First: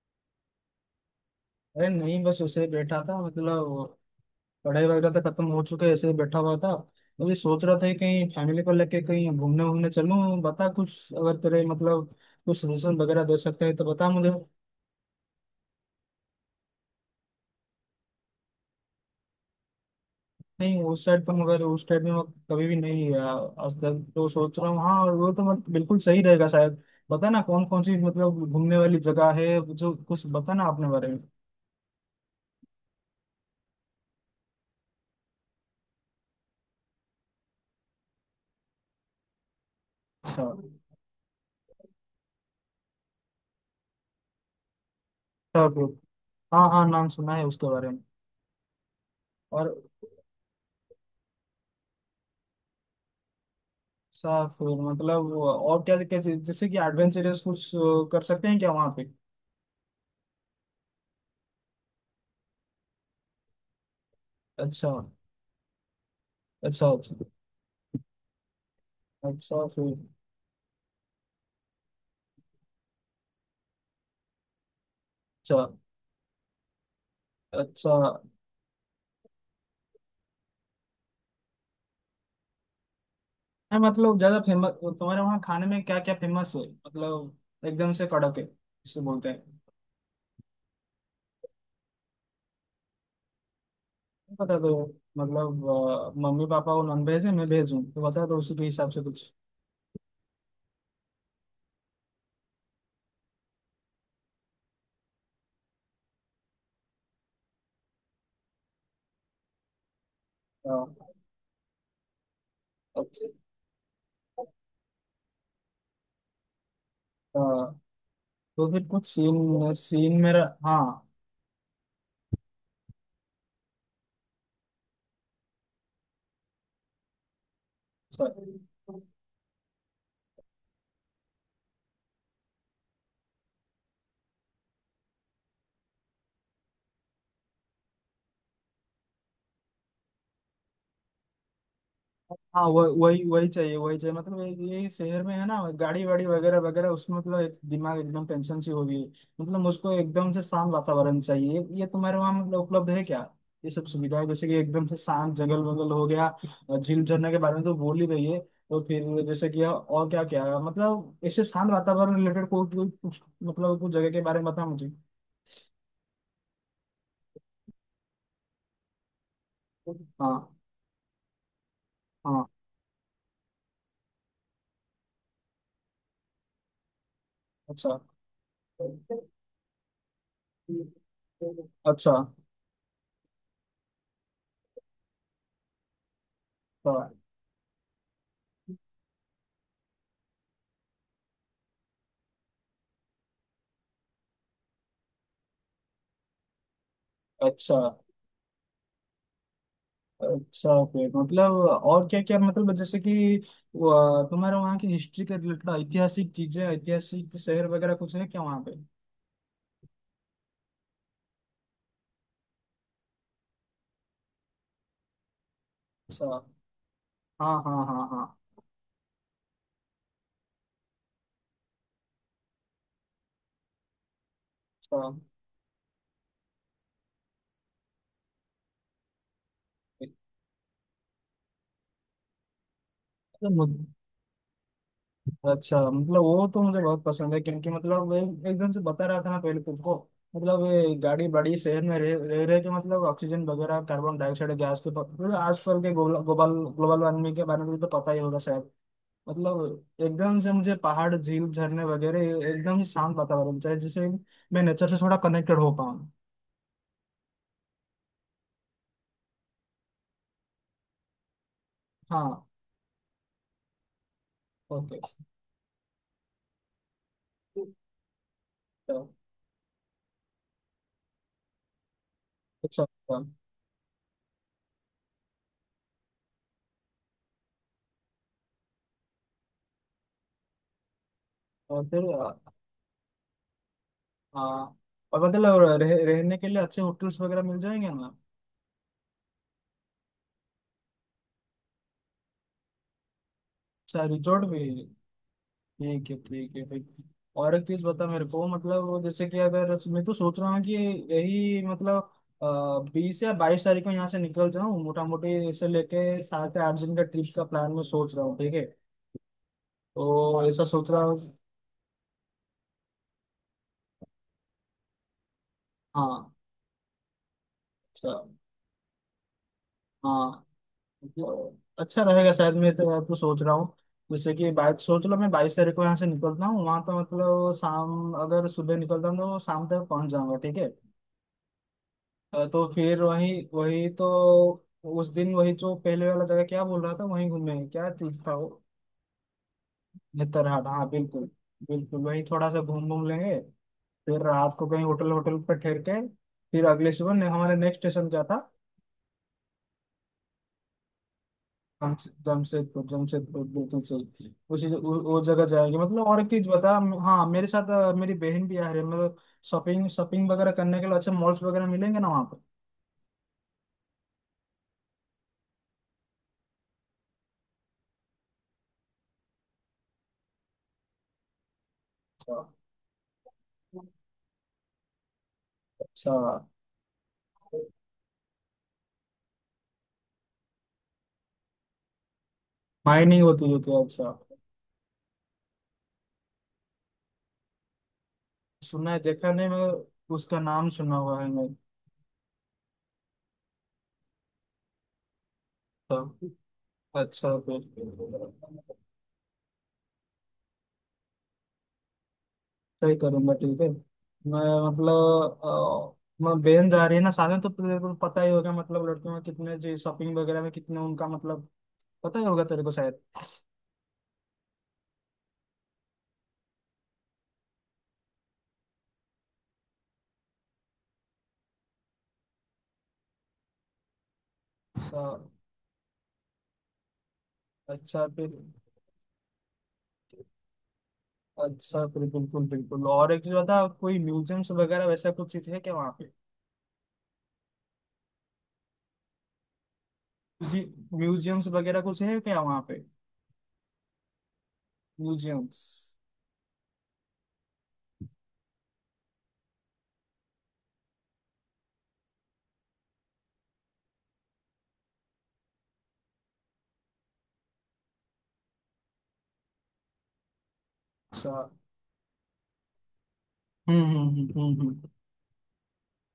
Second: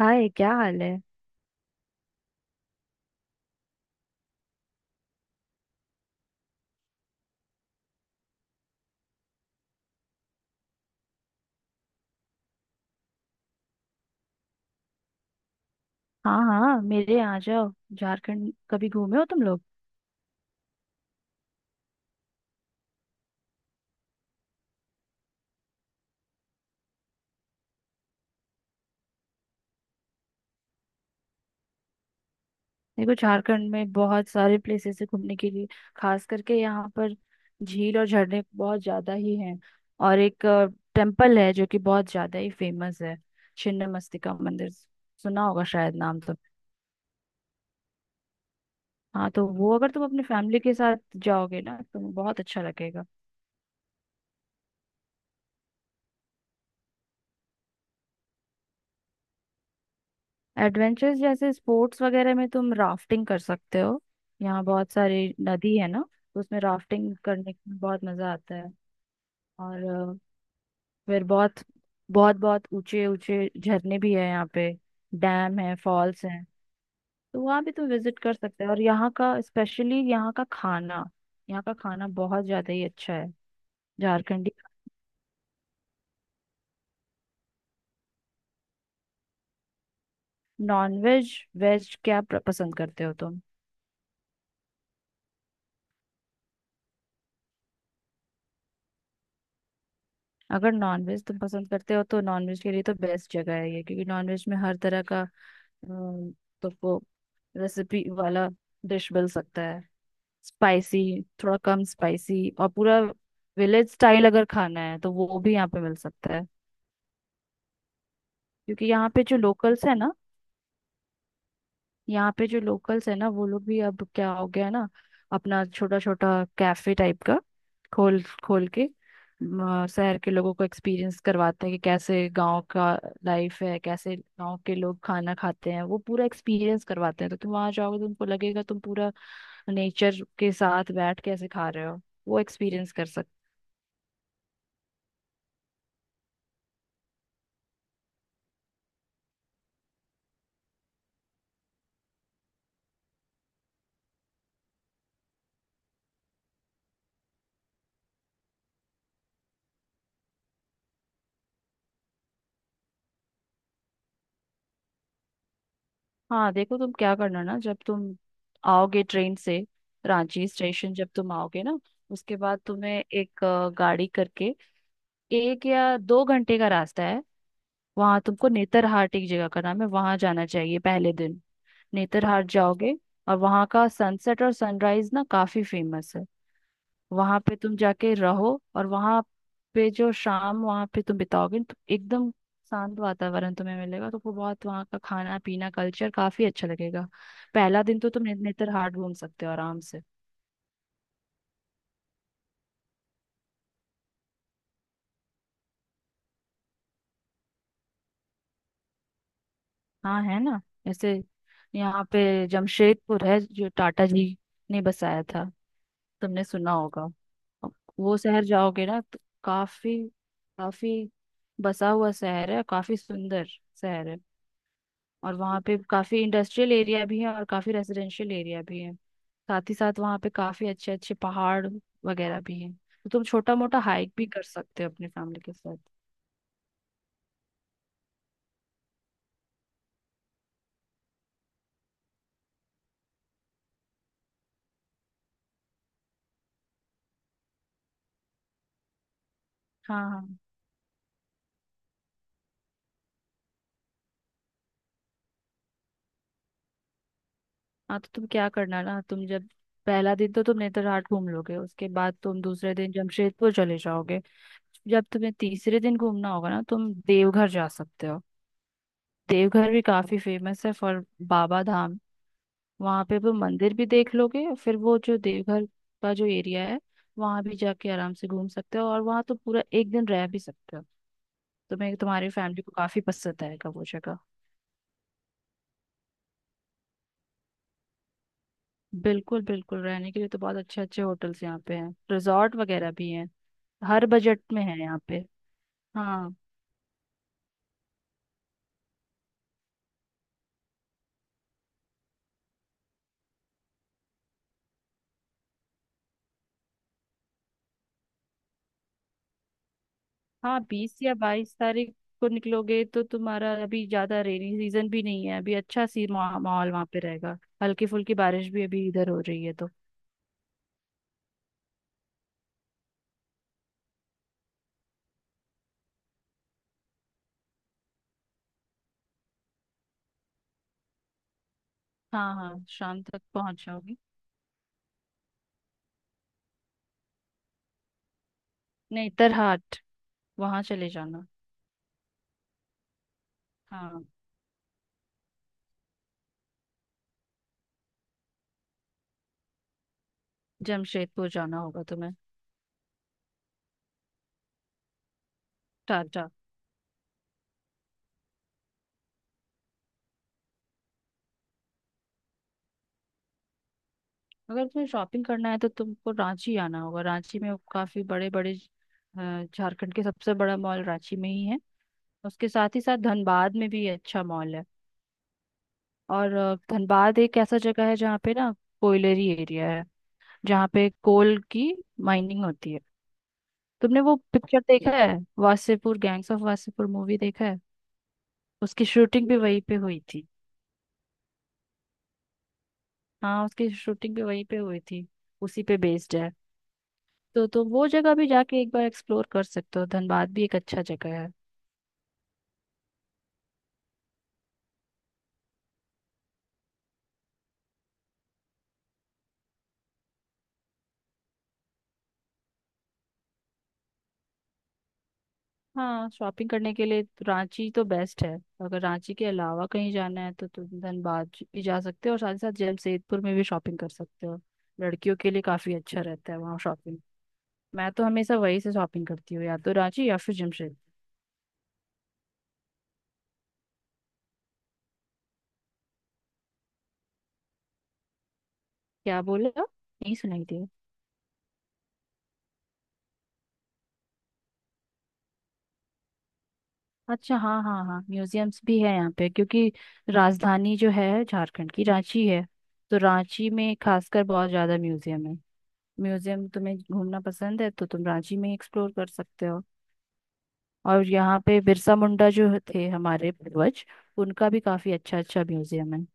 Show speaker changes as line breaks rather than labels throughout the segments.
हाय क्या हाल है।
अरे नहीं, बस ऐसे ही बैठा था मतलब। पढ़ाई वगैरह तो खत्म हो चुके, ऐसे ही बैठा हुआ था। अभी सोच रहा था कि कहीं फैमिली को लेके कहीं घूमने वूमने चलूं। बता, कुछ अगर तेरे मतलब, कुछ सजेशन वगैरह दे सकते हैं तो बता मुझे।
हाँ हाँ, मेरे यहाँ आ जाओ। झारखंड कभी घूमे हो तुम लोग?
नहीं, उस साइड तो, मगर उस साइड में मैं कभी भी नहीं गया आज तक। तो सोच रहा हूँ, हाँ, और वो तो मत बिल्कुल सही रहेगा शायद। बता ना कौन कौन सी मतलब घूमने वाली जगह है जो, कुछ बता ना अपने बारे में।
देखो, झारखंड में बहुत सारे प्लेसेस है घूमने के लिए। खास करके यहाँ पर झील और झरने बहुत ज्यादा ही हैं। और
अच्छा।
एक टेम्पल है जो कि बहुत ज्यादा ही फेमस है, छिन्न मस्तिका मंदिर। सुना होगा
अच्छा, फिर।
शायद नाम तो।
हाँ, हाँ, नाम सुना है उसके बारे में।
हाँ, तो
और
वो अगर तुम अपनी फैमिली के साथ जाओगे ना तो बहुत अच्छा लगेगा।
साफ रोड मतलब, और क्या क्या चीज जैसे कि एडवेंचरस कुछ कर सकते हैं क्या वहाँ पे?
एडवेंचर्स जैसे स्पोर्ट्स वगैरह में तुम राफ्टिंग कर सकते हो, यहाँ
अच्छा।
बहुत सारी नदी है ना, तो उसमें
अच्छा। अच्छा।
राफ्टिंग करने में बहुत मजा आता है।
अच्छा,
और
फिर।
अ, फिर बहुत बहुत बहुत ऊंचे ऊंचे झरने भी है यहाँ पे। डैम
अच्छा।
है, फॉल्स हैं। तो वहाँ भी तुम
अच्छा।
विजिट कर सकते हो, और यहाँ का स्पेशली यहाँ का खाना, यहाँ का खाना बहुत ज्यादा ही अच्छा है,
है मतलब ज्यादा
झारखंडी।
फेमस? तुम्हारे वहाँ खाने में क्या क्या फेमस है मतलब? एकदम से कड़क है जिसे बोलते हैं।
नॉन वेज वेज क्या पसंद करते हो तुम?
नहीं, बता दो। मतलब मम्मी पापा वो नॉन वेज है, मैं वेज हूँ, तो बता दो उसी के हिसाब से कुछ।
अगर नॉनवेज तुम पसंद करते हो तो नॉनवेज के लिए तो बेस्ट जगह है ये, क्योंकि नॉनवेज में हर तरह का हम्म, तो वो रेसिपी वाला डिश मिल सकता है।
अ,
स्पाइसी, थोड़ा कम स्पाइसी और पूरा
अच्छा।
विलेज स्टाइल अगर खाना है तो वो भी यहाँ पे मिल सकता है,
अ, तो
क्योंकि
फिर कुछ
यहाँ पे जो
सीन
लोकल्स है ना,
सीन मेरा? हाँ।
यहाँ पे जो लोकल्स है ना, वो लोग भी अब क्या हो गया है ना, अपना छोटा छोटा कैफे टाइप का खोल
Sorry।
खोल के शहर के लोगों को एक्सपीरियंस करवाते हैं कि कैसे गांव का लाइफ है, कैसे गांव के लोग खाना खाते हैं। वो पूरा एक्सपीरियंस करवाते हैं, तो तुम वहां जाओगे तो तुमको लगेगा तुम पूरा नेचर के साथ बैठ के ऐसे खा रहे हो। वो
हाँ,
एक्सपीरियंस कर
वही
सकते।
वही चाहिए, वही चाहिए मतलब। ये शहर में है ना, गाड़ी वाड़ी वगैरह वगैरह उसमें मतलब, एक दिमाग एकदम टेंशन सी हो गई। मतलब मुझको एकदम से शांत वातावरण चाहिए, ये तुम्हारे वहाँ मतलब उपलब्ध है क्या? ये सब सुविधाएं, जैसे कि एकदम से शांत जंगल वगल हो गया। और झील झरने के बारे में तो बोल ही रही है, तो फिर जैसे कि और क्या क्या है मतलब, ऐसे शांत वातावरण रिलेटेड कोई कोई कुछ मतलब, कुछ जगह के बारे में बता मुझे।
हाँ, देखो, तुम क्या करना ना, जब तुम आओगे ट्रेन से,
हाँ,
रांची स्टेशन जब तुम आओगे ना, उसके
हाँ।
बाद तुम्हें एक गाड़ी करके 1 या 2 घंटे का रास्ता है।
अच्छा
वहां तुमको
अच्छा।
नेतरहाट, एक जगह का नाम है, वहां जाना चाहिए पहले दिन।
अच्छा।
नेतरहाट जाओगे और वहां का सनसेट और सनराइज ना काफी फेमस है। वहां पे तुम जाके रहो, और वहां पे जो शाम वहां पे तुम बिताओगे तो एकदम शांत वातावरण तुम्हें मिलेगा, तो वो बहुत वहाँ का खाना पीना कल्चर काफी अच्छा लगेगा।
अच्छा।
पहला दिन तो तुम नेतरहाट घूम सकते हो आराम से।
अच्छा, फिर मतलब और क्या क्या मतलब, जैसे कि वो, तुम्हारे वहाँ की हिस्ट्री के रिलेटेड ऐतिहासिक चीजें, ऐतिहासिक शहर वगैरह कुछ है क्या वहाँ पे?
हाँ है ना, ऐसे यहाँ पे जमशेदपुर है जो टाटा जी ने बसाया था,
अच्छा।
तुमने सुना होगा।
हाँ, हाँ, हाँ,
वो
हाँ।
शहर जाओगे ना तो काफी काफी बसा हुआ शहर है, काफी सुंदर शहर है।
अच्छा।
और वहाँ पे काफी इंडस्ट्रियल एरिया भी है और काफी रेजिडेंशियल एरिया भी है। साथ ही साथ वहाँ पे काफी अच्छे अच्छे पहाड़ वगैरह भी हैं, तो तुम
तो
छोटा मोटा हाइक भी कर सकते हो अपनी फैमिली के साथ।
अच्छा मतलब वो तो मुझे बहुत पसंद है, क्योंकि मतलब एकदम से बता रहा था ना पहले तुमको। मतलब ये गाड़ी बड़ी शहर में रह रह रहे के मतलब, ऑक्सीजन वगैरह कार्बन डाइऑक्साइड गैस के मतलब आजकल के ग्लोबल ग्लोबल वार्मिंग के बारे में तो पता ही होगा शायद। मतलब
हाँ हाँ
एकदम से मुझे पहाड़ झील झरने वगैरह, एकदम ही शांत वातावरण चाहिए, जिससे मैं नेचर से थोड़ा कनेक्टेड हो पाऊँ।
हाँ, तो तुम क्या करना ना, तुम जब पहला दिन तो तुम नेतरहाट घूम लोगे, उसके बाद तुम
हाँ।
दूसरे दिन जमशेदपुर चले जाओगे।
ओके।
जब तुम्हें तीसरे दिन घूमना होगा ना, तुम देवघर जा सकते हो। देवघर भी काफी फेमस है फॉर बाबा धाम।
अच्छा।
वहां पे
अच्छा।
वो मंदिर भी देख लोगे, और फिर वो जो देवघर का जो एरिया है वहां भी जाके आराम से घूम सकते हो, और वहां तो पूरा एक दिन रह भी सकते हो। तो
और
मैं
फिर
तुम्हारी
आ,
फैमिली को काफी पसंद आएगा वो जगह।
आ, और मतलब रहने के लिए अच्छे होटल्स वगैरह मिल जाएंगे ना?
बिल्कुल बिल्कुल, रहने के लिए तो बहुत अच्छे अच्छे होटल्स यहाँ पे हैं, रिजॉर्ट वगैरह भी हैं।
अच्छा,
हर बजट
रिजॉर्ट भी?
में है यहाँ पे।
ठीक है,
हाँ
ठीक है, ठीक। और एक चीज बता मेरे को मतलब, वो जैसे कि अगर मैं तो सोच रहा हूँ कि यही मतलब 20 या 22 तारीख को यहाँ से निकल जाऊँ, मोटा मोटी इसे लेके 7 या 8 दिन का ट्रिप का प्लान मैं सोच रहा हूँ, ठीक है? तो
हाँ,
ऐसा सोच
बीस
रहा
या
हूँ।
बाईस तारीख को निकलोगे तो तुम्हारा अभी ज्यादा रेनी सीजन भी नहीं है, अभी अच्छा सी
हाँ।
माहौल वहां पे रहेगा। हल्की
अच्छा।
फुल्की बारिश भी अभी इधर हो रही है तो।
हाँ। मतलब अच्छा रहेगा शायद, मैं तो आपको सोच रहा हूँ जैसे कि 22, सोच लो मैं 22 तारीख को यहाँ से निकलता हूँ, वहाँ तो मतलब शाम, अगर सुबह निकलता हूँ तो शाम तक पहुँच जाऊँगा, ठीक है?
हाँ हाँ,
तो फिर
शाम तक
वही
पहुंच
वही
जाओगी।
तो, उस दिन वही जो पहले वाला जगह क्या बोल रहा था वहीं घूमेंगे, क्या चीज था वो?
नहीं तरहाट। वहां
नेतरहाट, हाँ
चले
बिल्कुल।
जाना।
बिल्कुल वही, थोड़ा सा घूम घूम लेंगे।
हाँ,
फिर रात को कहीं होटल होटल पर ठहर के, फिर अगले सुबह हमारे नेक्स्ट स्टेशन क्या था?
जमशेदपुर जाना होगा
हम।
तुम्हें।
जमशेदपुर, जमशेदपुर बिल्कुल सही, उसी वो जगह जाएंगे मतलब। और एक
टाटा।
चीज बता, हाँ, मेरे साथ मेरी बहन भी आ रही है मतलब। शॉपिंग शॉपिंग वगैरह करने के लिए अच्छे मॉल्स वगैरह मिलेंगे ना वहाँ पर?
अगर तुम्हें शॉपिंग करना है तो तुमको रांची आना होगा। रांची में काफी बड़े बड़े झारखंड के सबसे बड़ा मॉल रांची में ही है।
अच्छा।
उसके साथ ही साथ धनबाद में भी अच्छा मॉल है।
अच्छा।
और धनबाद एक ऐसा जगह है जहाँ पे ना कोयलरी एरिया है, जहाँ पे कोल की माइनिंग होती है।
माइनिंग होती रहती है,
तुमने वो
अच्छा।
पिक्चर देखा है, Wasseypur, gangs of Wasseypur movie देखा है? उसकी
सुना है,
शूटिंग
देखा
भी
नहीं,
वहीं पे हुई
मगर
थी।
उसका नाम सुना हुआ है मैं।
हाँ, उसकी शूटिंग भी वहीं पे हुई थी, उसी पे
तो,
बेस्ड है।
अच्छा
तो वो जगह भी
फिर।
जाके एक बार एक्सप्लोर कर सकते हो, धनबाद भी एक अच्छा जगह है।
सही करूंगा, ठीक है। मैं मतलब मैं बहन जा रही है ना, साधन तो तेरे को पता ही होगा मतलब लड़कियों में कितने जो शॉपिंग वगैरह में कितने उनका मतलब, पता ही होगा तेरे को शायद।
हाँ, शॉपिंग करने के लिए तो रांची तो बेस्ट है। अगर रांची के अलावा कहीं जाना है तो तुम धनबाद भी जा सकते हो, और साथ ही साथ जमशेदपुर में भी शॉपिंग कर सकते हो।
अच्छा।
लड़कियों के लिए काफी अच्छा रहता है वहाँ शॉपिंग। मैं तो
अच्छा फिर।
हमेशा वहीं से शॉपिंग करती हूँ, या तो रांची या फिर जमशेदपुर।
अच्छा फिर, बिल्कुल बिल्कुल। और एक चीज बता, कोई म्यूजियम्स वगैरह वैसा कुछ चीज है क्या वहाँ पे?
क्या बोले आप? नहीं सुनाई
जी।
दिया।
म्यूजियम्स वगैरह कुछ है क्या वहाँ पे? म्यूजियम्स।
अच्छा, हाँ हाँ हाँ, म्यूजियम्स भी है यहाँ पे, क्योंकि राजधानी जो है झारखंड की, रांची है। तो रांची में खासकर बहुत ज्यादा म्यूजियम है। म्यूजियम तुम्हें घूमना पसंद है तो तुम रांची में एक्सप्लोर कर सकते हो। और
अच्छा।
यहाँ पे बिरसा मुंडा जो थे हमारे
हम्म,
पूर्वज,
हम्म, हम्म,
उनका भी
हम्म, हम्म।
काफी अच्छा अच्छा म्यूजियम है,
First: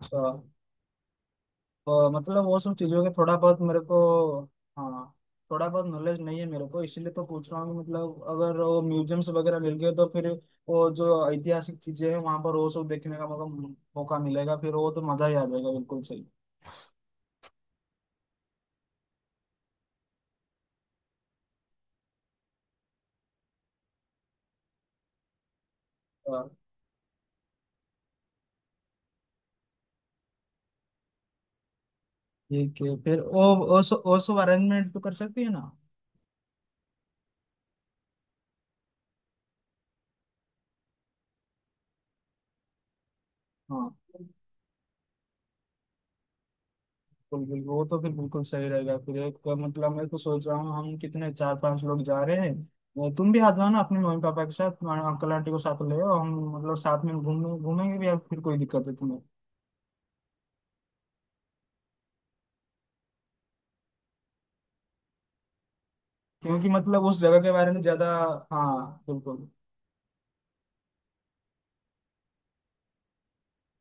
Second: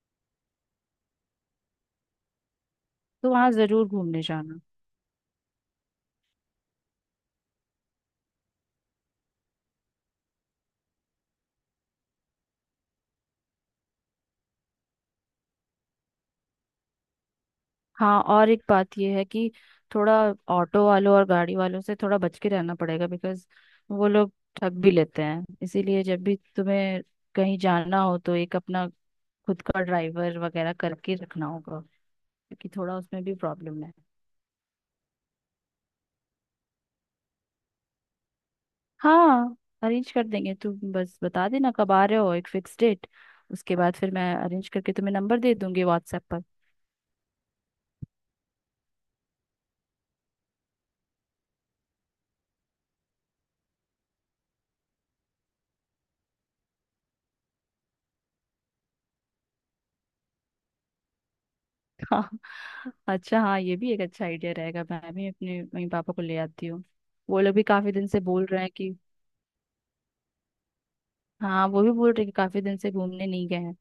अच्छा। तो मतलब वो सब चीजों के
तो
थोड़ा
वहाँ
बहुत मेरे
जरूर
को,
घूमने जाना।
हाँ, थोड़ा बहुत नॉलेज नहीं है मेरे को, इसीलिए तो पूछ रहा हूँ। मतलब अगर वो म्यूजियम्स वगैरह मिल गए तो फिर वो जो ऐतिहासिक चीजें हैं वहां पर वो सब देखने का मौका मौका मिलेगा, फिर वो तो मजा ही आ जाएगा बिल्कुल सही।
हाँ, और एक बात ये है कि थोड़ा ऑटो वालों और गाड़ी वालों से थोड़ा बच के रहना पड़ेगा, बिकॉज वो लोग ठग भी लेते हैं। इसीलिए जब भी
हाँ।
तुम्हें कहीं जाना हो तो एक अपना खुद का ड्राइवर वगैरह करके रखना होगा, क्योंकि
ठीक है
थोड़ा
फिर।
उसमें भी
ओ
प्रॉब्लम है।
ओ सो अरेंजमेंट तो कर सकती है ना?
हाँ, अरेंज कर देंगे। तू बस बता देना कब आ रहे हो, एक फिक्स डेट। उसके
हाँ,
बाद फिर मैं अरेंज करके तुम्हें नंबर दे दूंगी व्हाट्सएप पर।
बिल्कुल बिल्कुल, वो तो फिर बिल्कुल सही रहेगा फिर। एक का मतलब, मैं तो सोच रहा हूँ हम कितने 4 5 लोग जा रहे हैं, तुम भी आ जाओ ना अपने मम्मी पापा के साथ, तुम्हारे अंकल आंटी को साथ ले आओ, हम मतलब साथ में घूमने घूमेंगे भी, या फिर कोई दिक्कत है तुम्हें?
हाँ, अच्छा, हाँ ये भी एक अच्छा आइडिया रहेगा, मैं भी अपने मम्मी पापा को ले आती
क्योंकि
हूँ।
मतलब उस जगह
वो
के
लोग भी
बारे में
काफी दिन
ज्यादा,
से बोल रहे हैं कि,
हाँ बिल्कुल।
हाँ वो भी बोल रहे हैं कि काफी दिन से घूमने नहीं गए हैं।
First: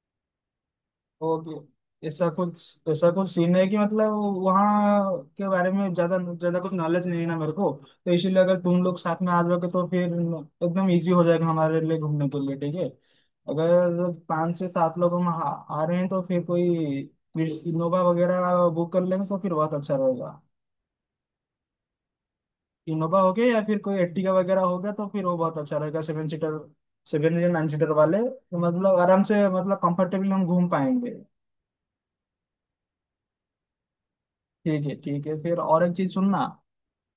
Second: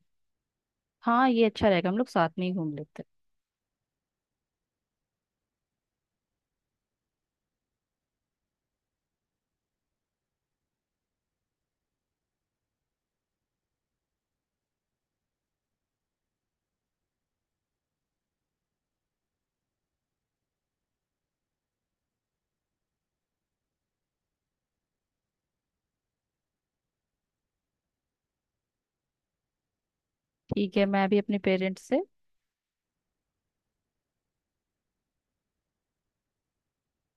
हाँ, ये
और
अच्छा रहेगा, हम लोग
ऐसा
साथ में ही घूम
कुछ
लेते हैं।
ऐसा कुछ सीन है कि मतलब, वहाँ के बारे में ज्यादा ज्यादा कुछ नॉलेज नहीं है ना मेरे को, तो इसीलिए अगर तुम लोग साथ में आ जाओगे तो फिर एकदम इजी हो जाएगा हमारे लिए घूमने के लिए, ठीक है। अगर 5 से 7 लोग हम आ रहे हैं तो फिर कोई, फिर इनोवा वगैरह बुक कर लेंगे तो फिर बहुत अच्छा रहेगा। इनोवा हो गया या फिर कोई एट्टिका वगैरह हो गया तो फिर वो बहुत अच्छा रहेगा, 7 सीटर। सेवन या 9 सीटर वाले तो मतलब आराम से मतलब कंफर्टेबली हम घूम
ठीक है, मैं
पाएंगे।
भी अपने पेरेंट्स से।
ठीक है, ठीक है फिर। और एक चीज सुनना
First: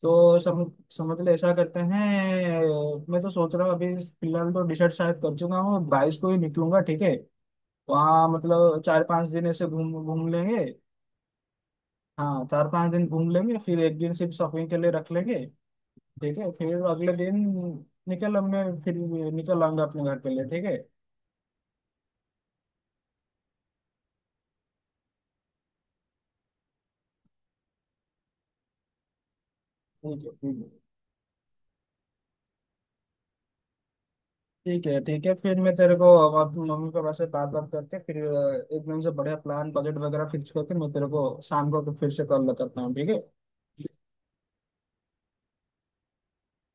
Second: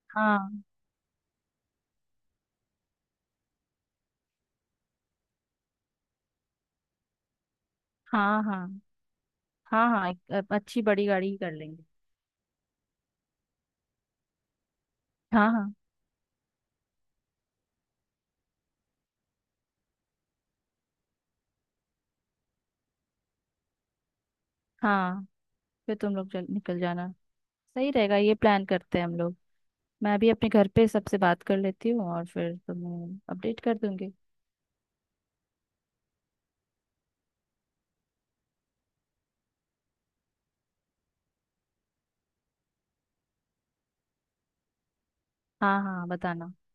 तो,
हाँ
समझ ले ऐसा करते हैं, मैं तो सोच रहा हूँ अभी फिलहाल तो डिसाइड शायद कर चुका हूँ, 22 को ही निकलूंगा, ठीक है। वहाँ
हाँ हाँ
मतलब 4 5 दिन ऐसे
हाँ
घूम
हाँ,
घूम
एक
लेंगे।
अच्छी बड़ी गाड़ी ही कर लेंगे।
हाँ, 4 5 दिन घूम लेंगे, फिर एक दिन सिर्फ शॉपिंग के लिए रख लेंगे।
हाँ हाँ
ठीक है फिर अगले दिन निकल, मैं फिर निकल आऊंगा अपने घर के लिए, ठीक है।
हाँ, फिर तुम लोग चल निकल जाना। सही रहेगा, ये प्लान करते हैं हम लोग। मैं
ठीक है।
भी अपने
ठीक
घर
है।
पे सबसे बात कर लेती हूँ और फिर तुम्हें अपडेट कर दूंगी।
ठीक है। ठीक है। फिर मैं तेरे को अब अपनी मम्मी पापा से बात बात करके, फिर एकदम से बढ़िया प्लान बजट वगैरह फिक्स करके मैं तेरे को शाम को फिर से कॉल करता हूँ, ठीक है।
हाँ हाँ, बताना।